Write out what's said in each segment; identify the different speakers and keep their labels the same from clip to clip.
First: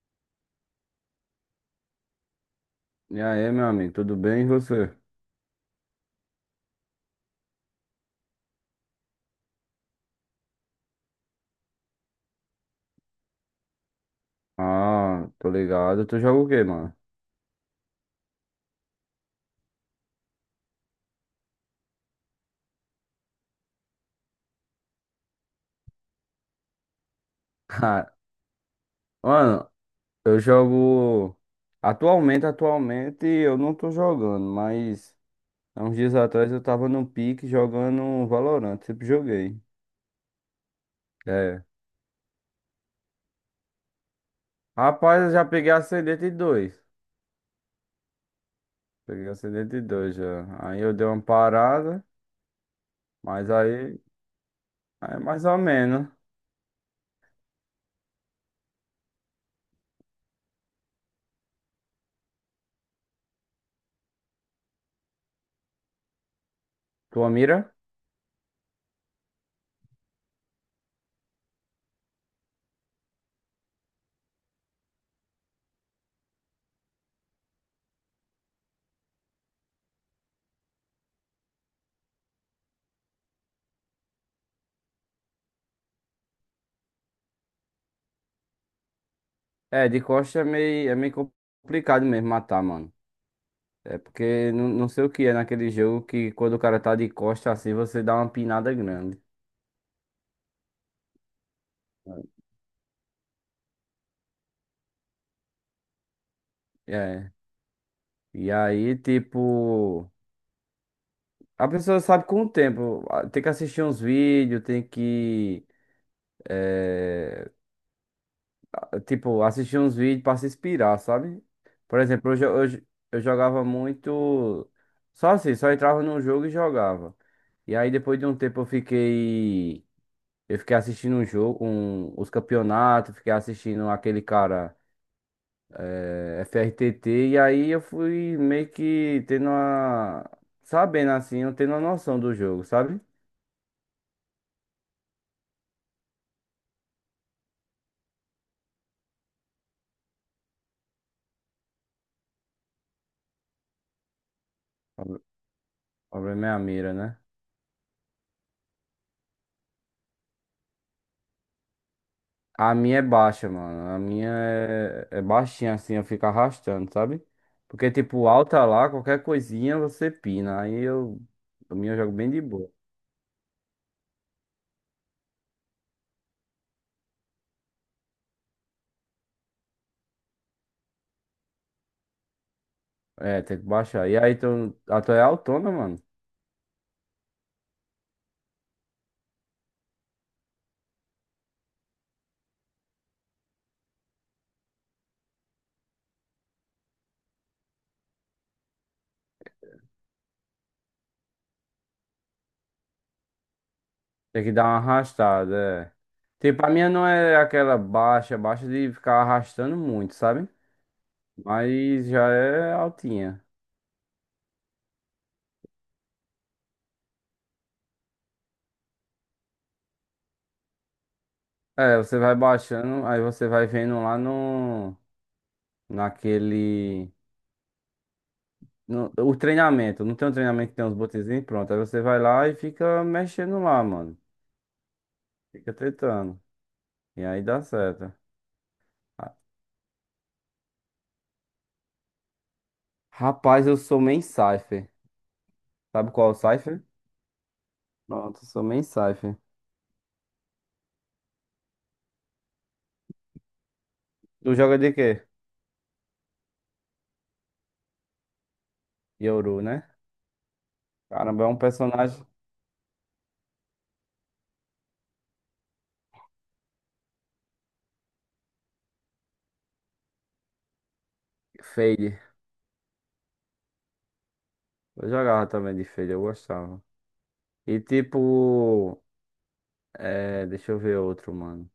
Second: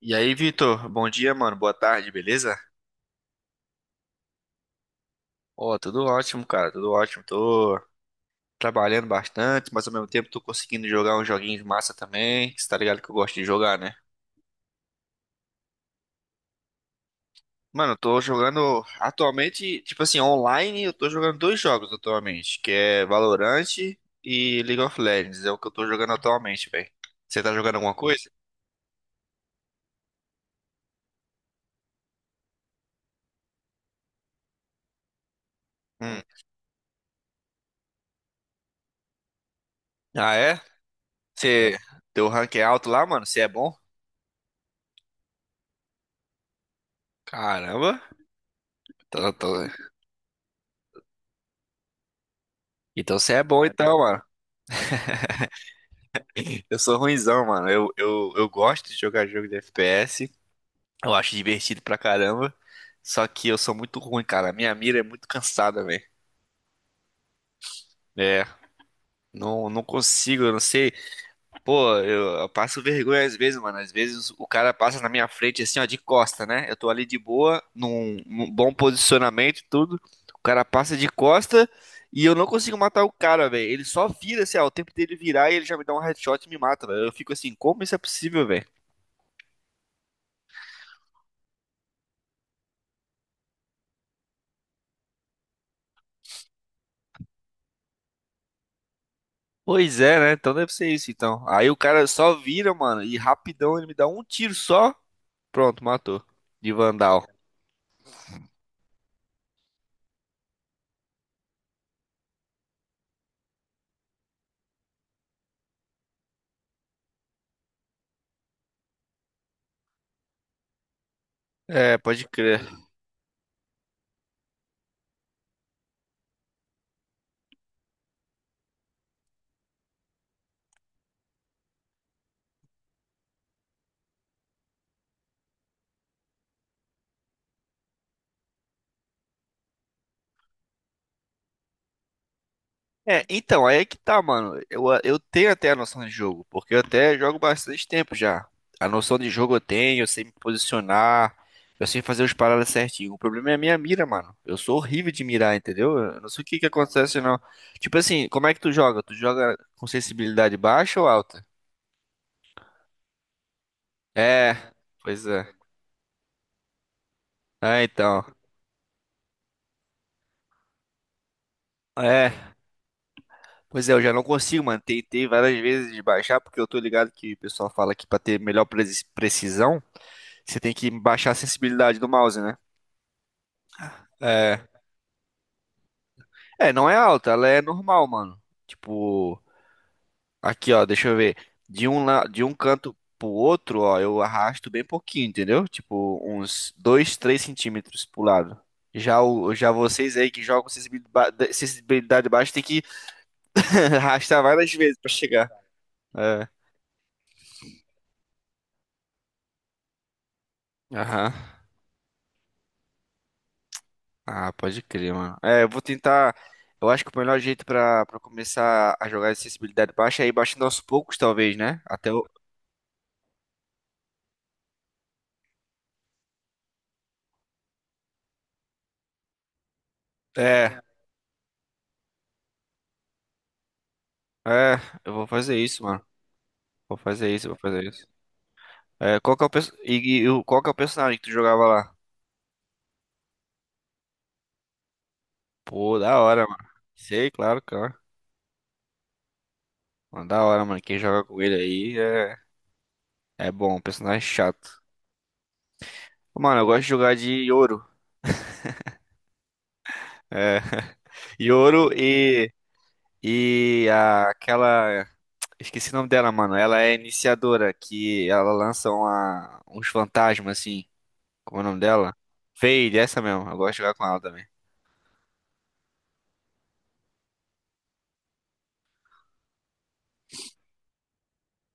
Speaker 1: E aí, Vitor? Bom dia, mano. Boa tarde, beleza?
Speaker 2: E aí, meu amigo, tudo bem e você?
Speaker 1: Ó, tudo ótimo, cara. Tudo ótimo. Tô trabalhando bastante, mas ao mesmo tempo tô conseguindo jogar uns joguinhos massa também. Você tá ligado que eu gosto de jogar, né?
Speaker 2: Ah, tô ligado. Tu joga o quê, mano?
Speaker 1: Mano, eu tô jogando atualmente, tipo assim, online, eu tô jogando dois jogos atualmente, que é Valorant e League of Legends. É o que eu tô jogando atualmente, velho. Você tá jogando alguma
Speaker 2: Ah,
Speaker 1: coisa?
Speaker 2: mano, eu jogo. Atualmente, atualmente eu não tô jogando, mas há uns dias
Speaker 1: Hum.
Speaker 2: atrás eu tava no pique jogando um Valorant, sempre joguei.
Speaker 1: Ah, é?
Speaker 2: É.
Speaker 1: Você... Teu rank é alto lá, mano? Você é bom?
Speaker 2: Rapaz, eu já peguei Ascendente dois.
Speaker 1: Caramba.
Speaker 2: Peguei
Speaker 1: Tô- tô-
Speaker 2: Ascendente dois já. Aí eu dei uma parada,
Speaker 1: Então você é
Speaker 2: mas
Speaker 1: bom então,
Speaker 2: aí
Speaker 1: mano.
Speaker 2: aí é mais ou menos.
Speaker 1: Eu sou ruinzão, mano. Eu gosto de jogar jogo de FPS. Eu acho divertido pra caramba. Só que eu sou muito ruim, cara. A minha mira é muito cansada, velho.
Speaker 2: Tua mira?
Speaker 1: É. Não, não consigo, eu não sei. Pô, eu passo vergonha às vezes, mano. Às vezes o cara passa na minha frente assim, ó, de costa, né? Eu tô ali de boa, num bom posicionamento, e tudo. O cara passa de costa e eu não consigo matar o cara, velho. Ele só vira, assim, ó, o tempo dele virar e ele já me dá um headshot e me mata, velho. Eu fico assim, como isso é possível, velho?
Speaker 2: É, de costa é meio complicado mesmo matar, mano. É porque não, não sei o que é naquele jogo que quando o cara tá de costa assim, você dá uma pinada grande.
Speaker 1: Pois é, né? Então deve ser isso, então. Aí o cara só vira, mano, e rapidão ele me dá um tiro só. Pronto, matou. De Vandal.
Speaker 2: É. E aí, tipo, a pessoa sabe com o tempo. Ah, tem que assistir uns vídeos, tem que, eh, tipo, assistir uns vídeos pra se inspirar, sabe?
Speaker 1: É,
Speaker 2: Por
Speaker 1: pode
Speaker 2: exemplo,
Speaker 1: crer.
Speaker 2: eu jogava muito. Só assim, só entrava num jogo e jogava. E aí, depois de um tempo, eu fiquei. Eu fiquei assistindo um jogo, um, os campeonatos, fiquei assistindo aquele cara. É, FRTT, e aí eu fui meio que tendo uma. Sabendo assim, eu tendo uma noção do jogo, sabe?
Speaker 1: É, então, aí é que tá, mano. Eu tenho até a noção de jogo, porque eu até jogo bastante tempo já. A noção de jogo eu tenho, eu sei me posicionar, eu sei fazer os paradas certinho. O problema é a minha mira, mano. Eu sou
Speaker 2: O
Speaker 1: horrível de mirar, entendeu? Eu não sei o
Speaker 2: problema é
Speaker 1: que
Speaker 2: a
Speaker 1: que
Speaker 2: mira, né?
Speaker 1: acontece, não. Tipo assim, como é que tu joga? Tu joga com sensibilidade baixa ou alta?
Speaker 2: A minha é baixa, mano. A minha
Speaker 1: É,
Speaker 2: é, é
Speaker 1: pois é.
Speaker 2: baixinha assim, eu fico arrastando, sabe?
Speaker 1: Ah,
Speaker 2: Porque,
Speaker 1: então.
Speaker 2: tipo, alta lá, qualquer coisinha você pina. Aí eu. A minha eu jogo bem
Speaker 1: É,
Speaker 2: de boa.
Speaker 1: pois é, eu já não consigo, mano. Tentei várias vezes de baixar, porque eu tô ligado que o pessoal fala que pra ter melhor precisão, você tem que baixar a sensibilidade do mouse, né?
Speaker 2: É, tem que baixar. E aí,
Speaker 1: É.
Speaker 2: tu, a tua é autona, mano.
Speaker 1: É, não é alta, ela é normal, mano. Tipo, aqui, ó, deixa eu ver. De um canto pro outro, ó, eu arrasto bem pouquinho, entendeu? Tipo, uns 2, 3 centímetros pro lado. Já vocês aí que jogam sensibilidade, baixa, tem que arrastar
Speaker 2: Tem que dar
Speaker 1: várias
Speaker 2: uma
Speaker 1: vezes pra chegar.
Speaker 2: arrastada, é.
Speaker 1: É.
Speaker 2: Tipo, a minha não é aquela baixa, baixa de ficar arrastando muito, sabe?
Speaker 1: Aham.
Speaker 2: Mas já é altinha.
Speaker 1: Ah, pode crer, mano. É, eu vou tentar. Eu acho que o melhor jeito pra para começar a jogar de sensibilidade baixa é ir baixando aos poucos, talvez, né?
Speaker 2: É,
Speaker 1: Até
Speaker 2: você
Speaker 1: o.
Speaker 2: vai baixando, aí você vai vendo lá no, naquele, no, o treinamento. Não tem um treinamento que
Speaker 1: É,
Speaker 2: tem uns botõezinhos, pronto. Aí você vai lá e fica mexendo lá, mano.
Speaker 1: é, eu vou fazer
Speaker 2: Fica
Speaker 1: isso, mano.
Speaker 2: tentando.
Speaker 1: Vou
Speaker 2: E
Speaker 1: fazer
Speaker 2: aí
Speaker 1: isso, vou
Speaker 2: dá
Speaker 1: fazer isso.
Speaker 2: certo.
Speaker 1: É,
Speaker 2: Ah,
Speaker 1: qual que é o personagem que tu jogava lá?
Speaker 2: rapaz, eu sou main Cypher.
Speaker 1: Pô,
Speaker 2: Sabe
Speaker 1: da
Speaker 2: qual é o
Speaker 1: hora, mano.
Speaker 2: Cypher?
Speaker 1: Sei, claro, claro.
Speaker 2: Pronto, eu sou main Cypher.
Speaker 1: Mano, da hora, mano. Quem joga com ele aí é bom, um personagem
Speaker 2: Tu
Speaker 1: chato.
Speaker 2: joga de quê?
Speaker 1: Mano, eu gosto de jogar de Yoro.
Speaker 2: Yoru, né?
Speaker 1: É.
Speaker 2: Caramba, é um
Speaker 1: Yoro
Speaker 2: personagem
Speaker 1: e, aquela. Esqueci o nome dela, mano. Ela é iniciadora, que ela lança uns fantasmas, assim. Como é o nome dela?
Speaker 2: Fade.
Speaker 1: Fade, essa mesmo. Eu gosto de jogar com ela também.
Speaker 2: Eu jogava também de Fade, eu gostava. E tipo, é, deixa eu ver outro, mano.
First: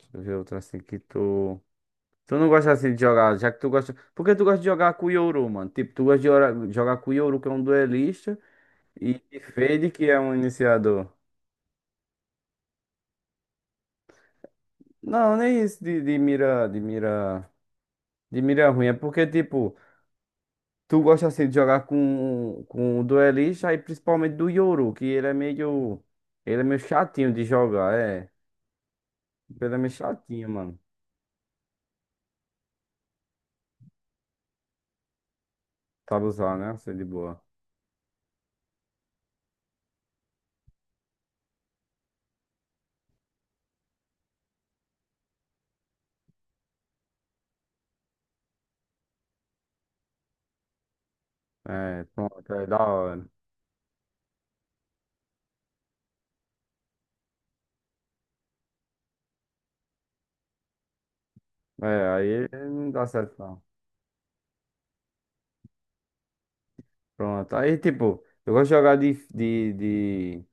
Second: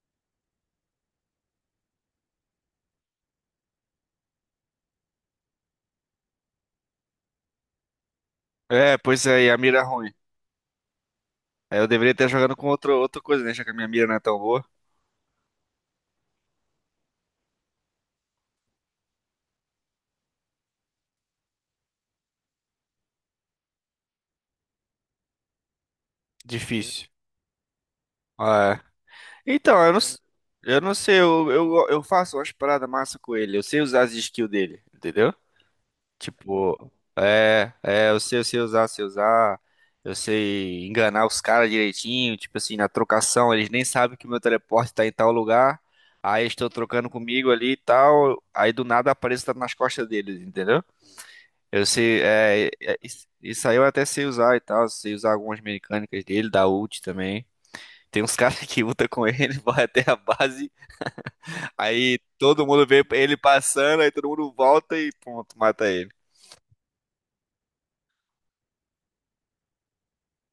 Speaker 2: Deixa eu ver outro assim que tu. Tu não gosta assim de jogar, já que tu gosta. Por que tu gosta de jogar com o Yoru, mano? Tipo, tu gosta de ora- jogar com o Yoru, que é um duelista,
Speaker 1: É,
Speaker 2: e
Speaker 1: pois
Speaker 2: e
Speaker 1: é, e a mira é
Speaker 2: Fade, que
Speaker 1: ruim.
Speaker 2: é um iniciador.
Speaker 1: Aí eu deveria estar jogando com outro, outra coisa, né? Já que a minha mira não é tão boa.
Speaker 2: Não, nem isso de mira, de mira, de mira ruim. É porque, tipo, tu gosta assim de jogar com o duelista e principalmente do Yoru, que ele é meio. Ele é meio
Speaker 1: Difícil.
Speaker 2: chatinho de jogar, é.
Speaker 1: Ah, é.
Speaker 2: Ele
Speaker 1: Então,
Speaker 2: é meio
Speaker 1: eu não,
Speaker 2: chatinho,
Speaker 1: eu
Speaker 2: mano.
Speaker 1: não sei, eu faço umas paradas massa com ele. Eu sei usar as skills dele, entendeu?
Speaker 2: Sabe usar, né?
Speaker 1: Tipo,
Speaker 2: Assim de boa.
Speaker 1: é, é, eu sei usar, eu sei enganar os caras direitinho, tipo assim, na trocação, eles nem sabem que o meu teleporte tá em tal lugar, aí estou trocando comigo ali e tal, aí do nada apareço tá nas costas deles, entendeu? Eu
Speaker 2: É,
Speaker 1: sei,
Speaker 2: pronto,
Speaker 1: é,
Speaker 2: é
Speaker 1: é,
Speaker 2: da
Speaker 1: é, isso
Speaker 2: hora.
Speaker 1: isso aí eu até sei usar e tal, sei usar algumas mecânicas dele, da ult também. Tem uns caras que lutam com ele, vai até a base,
Speaker 2: É,
Speaker 1: aí
Speaker 2: aí
Speaker 1: todo mundo
Speaker 2: não
Speaker 1: vê
Speaker 2: dá
Speaker 1: ele
Speaker 2: certo, não.
Speaker 1: passando, aí todo mundo volta e pronto, mata ele.
Speaker 2: Pronto. Aí, tipo, eu gosto de jogar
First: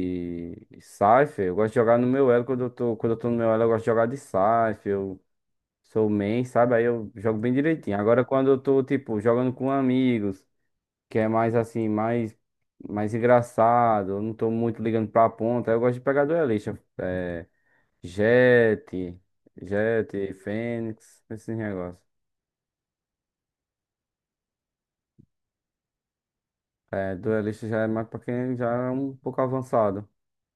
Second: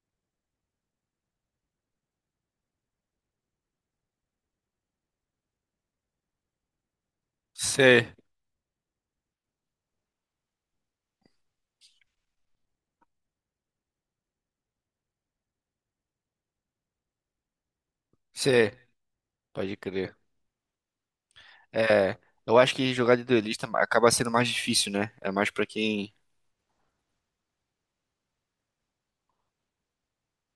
Speaker 2: de Cypher. Eu gosto de jogar no meu elo. Quando eu tô no meu elo, eu gosto de jogar de Cypher. Eu sou main, sabe? Aí eu jogo bem direitinho.
Speaker 1: Sei,
Speaker 2: Agora, quando eu tô, tipo, jogando com amigos, que é mais assim, mais, mais engraçado, eu não tô muito ligando pra ponta, aí eu gosto de pegar duelista. É,
Speaker 1: sei.
Speaker 2: Jett,
Speaker 1: Pode crer.
Speaker 2: Jett, Fênix, esses negócios.
Speaker 1: É, eu acho que jogar de duelista acaba sendo mais difícil, né? É mais pra quem.
Speaker 2: É, duelista já é mais pra quem já é um pouco avançado.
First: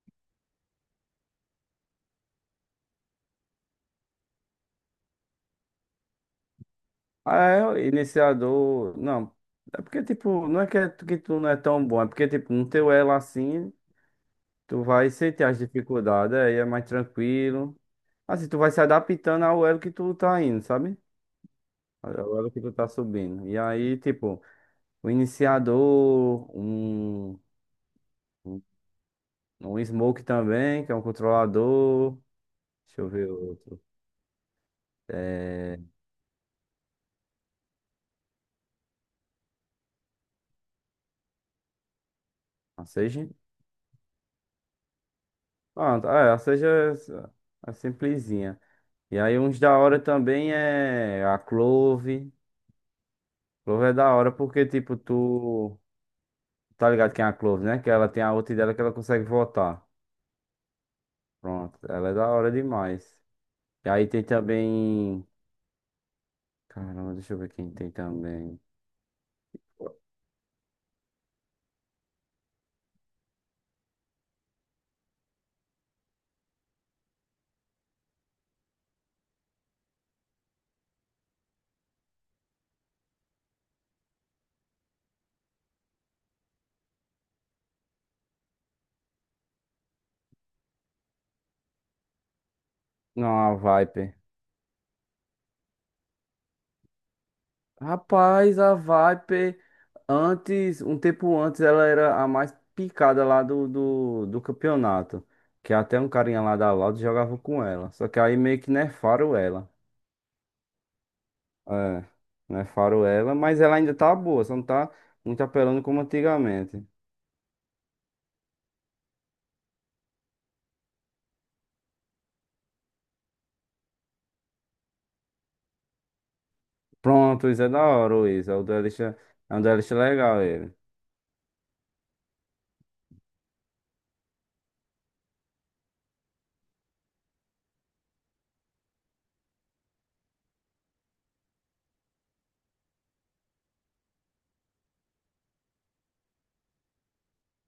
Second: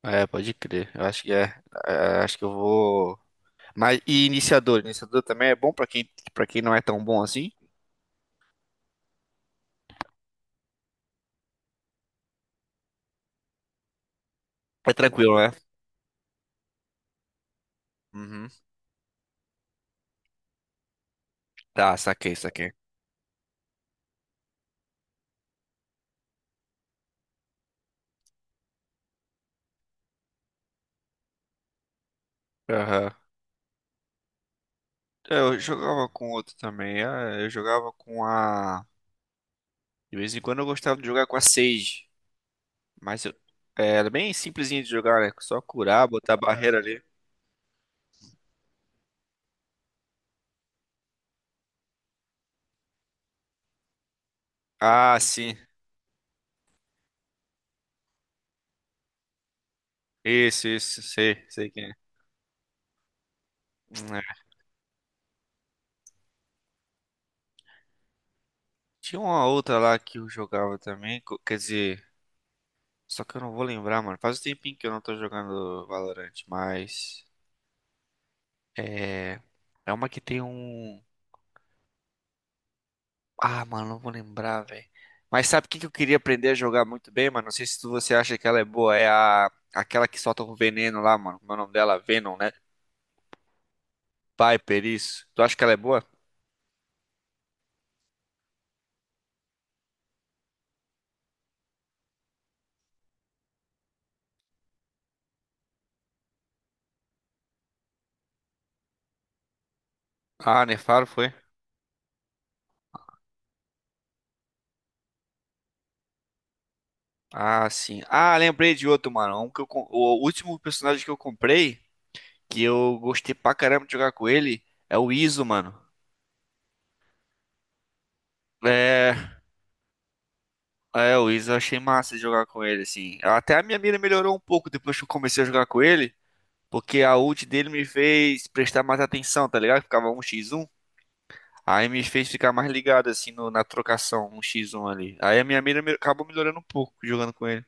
Speaker 1: É, pode crer. Eu acho que é. É, acho que eu vou. Mas e iniciador? Iniciador também é bom pra quem para quem não é tão bom
Speaker 2: Ah,
Speaker 1: assim?
Speaker 2: é o iniciador. Não. É porque, tipo, não é que, é- que tu não é tão bom, é porque, tipo, no teu elo assim, tu
Speaker 1: É
Speaker 2: vai
Speaker 1: tranquilo,
Speaker 2: sentir
Speaker 1: né?
Speaker 2: as dificuldades, aí é mais tranquilo. Assim,
Speaker 1: Uhum.
Speaker 2: tu vai se adaptando ao elo que tu tá indo, sabe?
Speaker 1: Tá, saquei,
Speaker 2: Ao elo que tu
Speaker 1: saquei.
Speaker 2: tá subindo. E aí, tipo, o iniciador, um um smoke também, que é um controlador. Deixa eu
Speaker 1: Aham.
Speaker 2: ver outro.
Speaker 1: É, eu
Speaker 2: É.
Speaker 1: jogava com outro também. Ah, eu jogava com a. De vez em quando eu gostava de jogar com a Sage.
Speaker 2: A
Speaker 1: Mas eu.
Speaker 2: Sage?
Speaker 1: É, era bem simplesinho de jogar, né? Só
Speaker 2: Pronto,
Speaker 1: curar,
Speaker 2: ah, é,
Speaker 1: botar a
Speaker 2: a Sage
Speaker 1: barreira
Speaker 2: é,
Speaker 1: ali.
Speaker 2: é simplesinha. E aí uns da hora também é a Clove. Clove é da hora porque, tipo,
Speaker 1: Ah, sim.
Speaker 2: tu tá ligado quem é a Clove, né? Que ela tem a outra dela que ela consegue votar.
Speaker 1: Isso, isso. Sei, sei
Speaker 2: Pronto,
Speaker 1: quem é.
Speaker 2: ela é da hora demais. E aí tem
Speaker 1: É,
Speaker 2: também. Caramba, deixa eu ver quem tem também.
Speaker 1: tinha uma outra lá que eu jogava também, quer dizer, só que eu não vou lembrar, mano. Faz um tempinho que eu não tô jogando Valorant, mas é é uma que tem um. Ah, mano, não vou lembrar, velho. Mas sabe o que que eu queria aprender a jogar muito bem, mano? Não sei se você acha que ela é boa, é a aquela que solta o veneno lá, mano. Como é o nome dela? Venom, né?
Speaker 2: Não, a Viper.
Speaker 1: Piper, isso. Tu acha que ela é boa?
Speaker 2: Rapaz, a Viper, antes, um tempo antes, ela era a mais picada lá do campeonato. Que até um carinha lá da Loud jogava com ela. Só que aí meio que nerfaram ela.
Speaker 1: Ah, nefaro foi?
Speaker 2: É, não é faroela, mas ela ainda tá boa, só não tá muito apelando como antigamente.
Speaker 1: Ah, sim. Ah, lembrei de outro, mano. O último personagem que eu comprei que eu gostei pra caramba de jogar com ele é o Iso, mano.
Speaker 2: Pronto, isso é da hora, o Isa. O
Speaker 1: É,
Speaker 2: duelista, é um duelista legal ele.
Speaker 1: é, o Iso eu achei massa de jogar com ele, assim. Até a minha mira melhorou um pouco depois que eu comecei a jogar com ele, porque a ult dele me fez prestar mais atenção, tá ligado? Ficava um x 1. Aí me fez ficar mais ligado, assim, na trocação um x 1 ali. Aí a minha mira acabou melhorando um pouco jogando com ele.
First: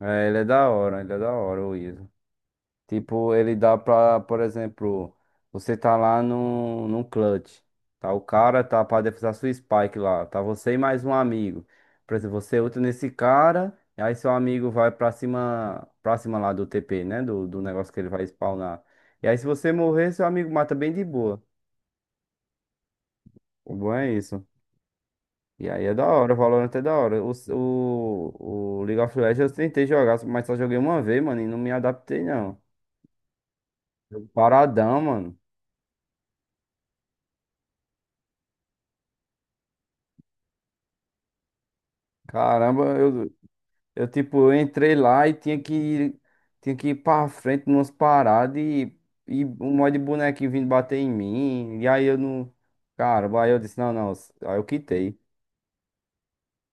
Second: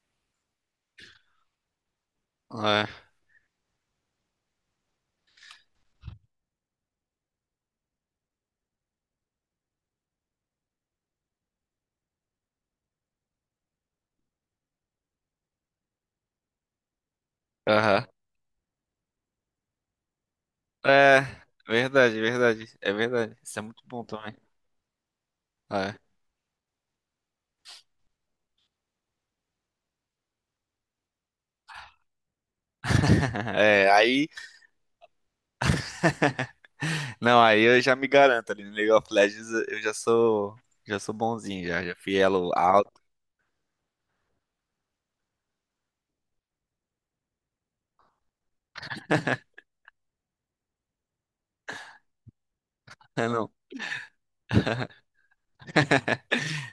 Speaker 2: É, ele é da hora, ele é da hora, o Isa.
Speaker 1: É,
Speaker 2: Tipo, ele dá pra, por exemplo, você tá lá no num clutch. Tá o cara, tá pra defusar sua spike lá. Tá você e mais um amigo. Por exemplo, você ulta nesse cara. E aí seu amigo vai pra cima lá do TP, né? Do negócio que
Speaker 1: aham.
Speaker 2: ele vai spawnar. E aí se você morrer, seu amigo mata bem de
Speaker 1: É,
Speaker 2: boa.
Speaker 1: verdade, verdade. É verdade. Isso é
Speaker 2: O
Speaker 1: muito
Speaker 2: bom
Speaker 1: bom
Speaker 2: é
Speaker 1: também.
Speaker 2: isso. E aí
Speaker 1: É.
Speaker 2: é da hora, o Valorant é da hora. O League of Legends eu tentei jogar, mas só joguei uma vez, mano, e não me adaptei não.
Speaker 1: É, aí.
Speaker 2: Jogo Paradão, mano.
Speaker 1: Não, aí eu já me garanto ali no League of Legends, eu já sou bonzinho já, já fui elo alto.
Speaker 2: Caramba, eu, tipo, eu entrei lá e tinha que ir pra frente numas paradas e um monte de bonequinho vindo bater em mim. E aí eu não. Cara,
Speaker 1: Não,
Speaker 2: aí eu disse, não, não. Aí eu quitei.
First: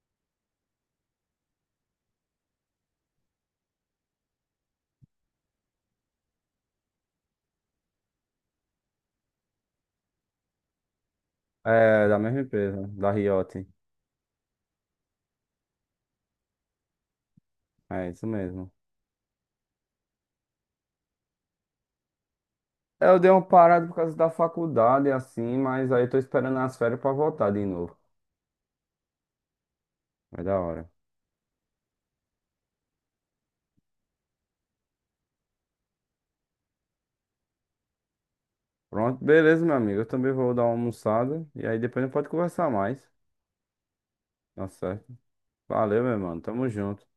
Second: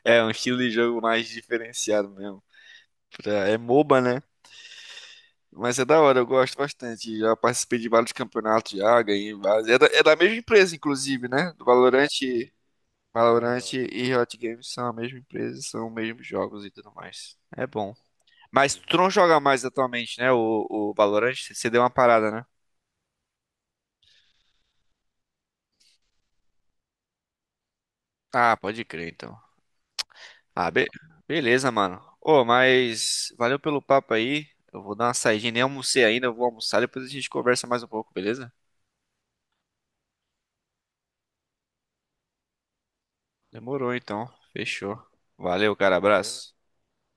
Speaker 1: é um estilo de jogo mais diferenciado mesmo. É MOBA, né? Mas é da hora, eu gosto bastante. Já participei de vários campeonatos já, ganhei vários. É da mesma empresa, inclusive, né? Do
Speaker 2: É,
Speaker 1: Valorant,
Speaker 2: da mesma empresa, da
Speaker 1: Valorant
Speaker 2: Riot.
Speaker 1: e Riot Games são a mesma empresa, são os mesmos jogos e tudo mais. É bom.
Speaker 2: É isso mesmo.
Speaker 1: Mas tu não joga mais atualmente, né? O Valorant, você deu uma parada, né?
Speaker 2: Eu dei uma parada por causa da faculdade, assim, mas aí eu tô esperando as férias pra voltar de novo.
Speaker 1: Ah, pode crer, então.
Speaker 2: É da
Speaker 1: Ah, be-
Speaker 2: hora.
Speaker 1: beleza, mano. Ô, mas valeu pelo papo aí. Eu vou dar uma saidinha, nem almocei ainda, eu vou almoçar, depois a gente conversa mais um pouco, beleza?
Speaker 2: Pronto, beleza, meu amigo. Eu também vou dar uma almoçada e aí depois a gente pode conversar mais.
Speaker 1: Demorou então.
Speaker 2: Tá
Speaker 1: Fechou.
Speaker 2: certo.
Speaker 1: Valeu, cara,
Speaker 2: Valeu, meu mano.
Speaker 1: abraço.
Speaker 2: Tamo junto.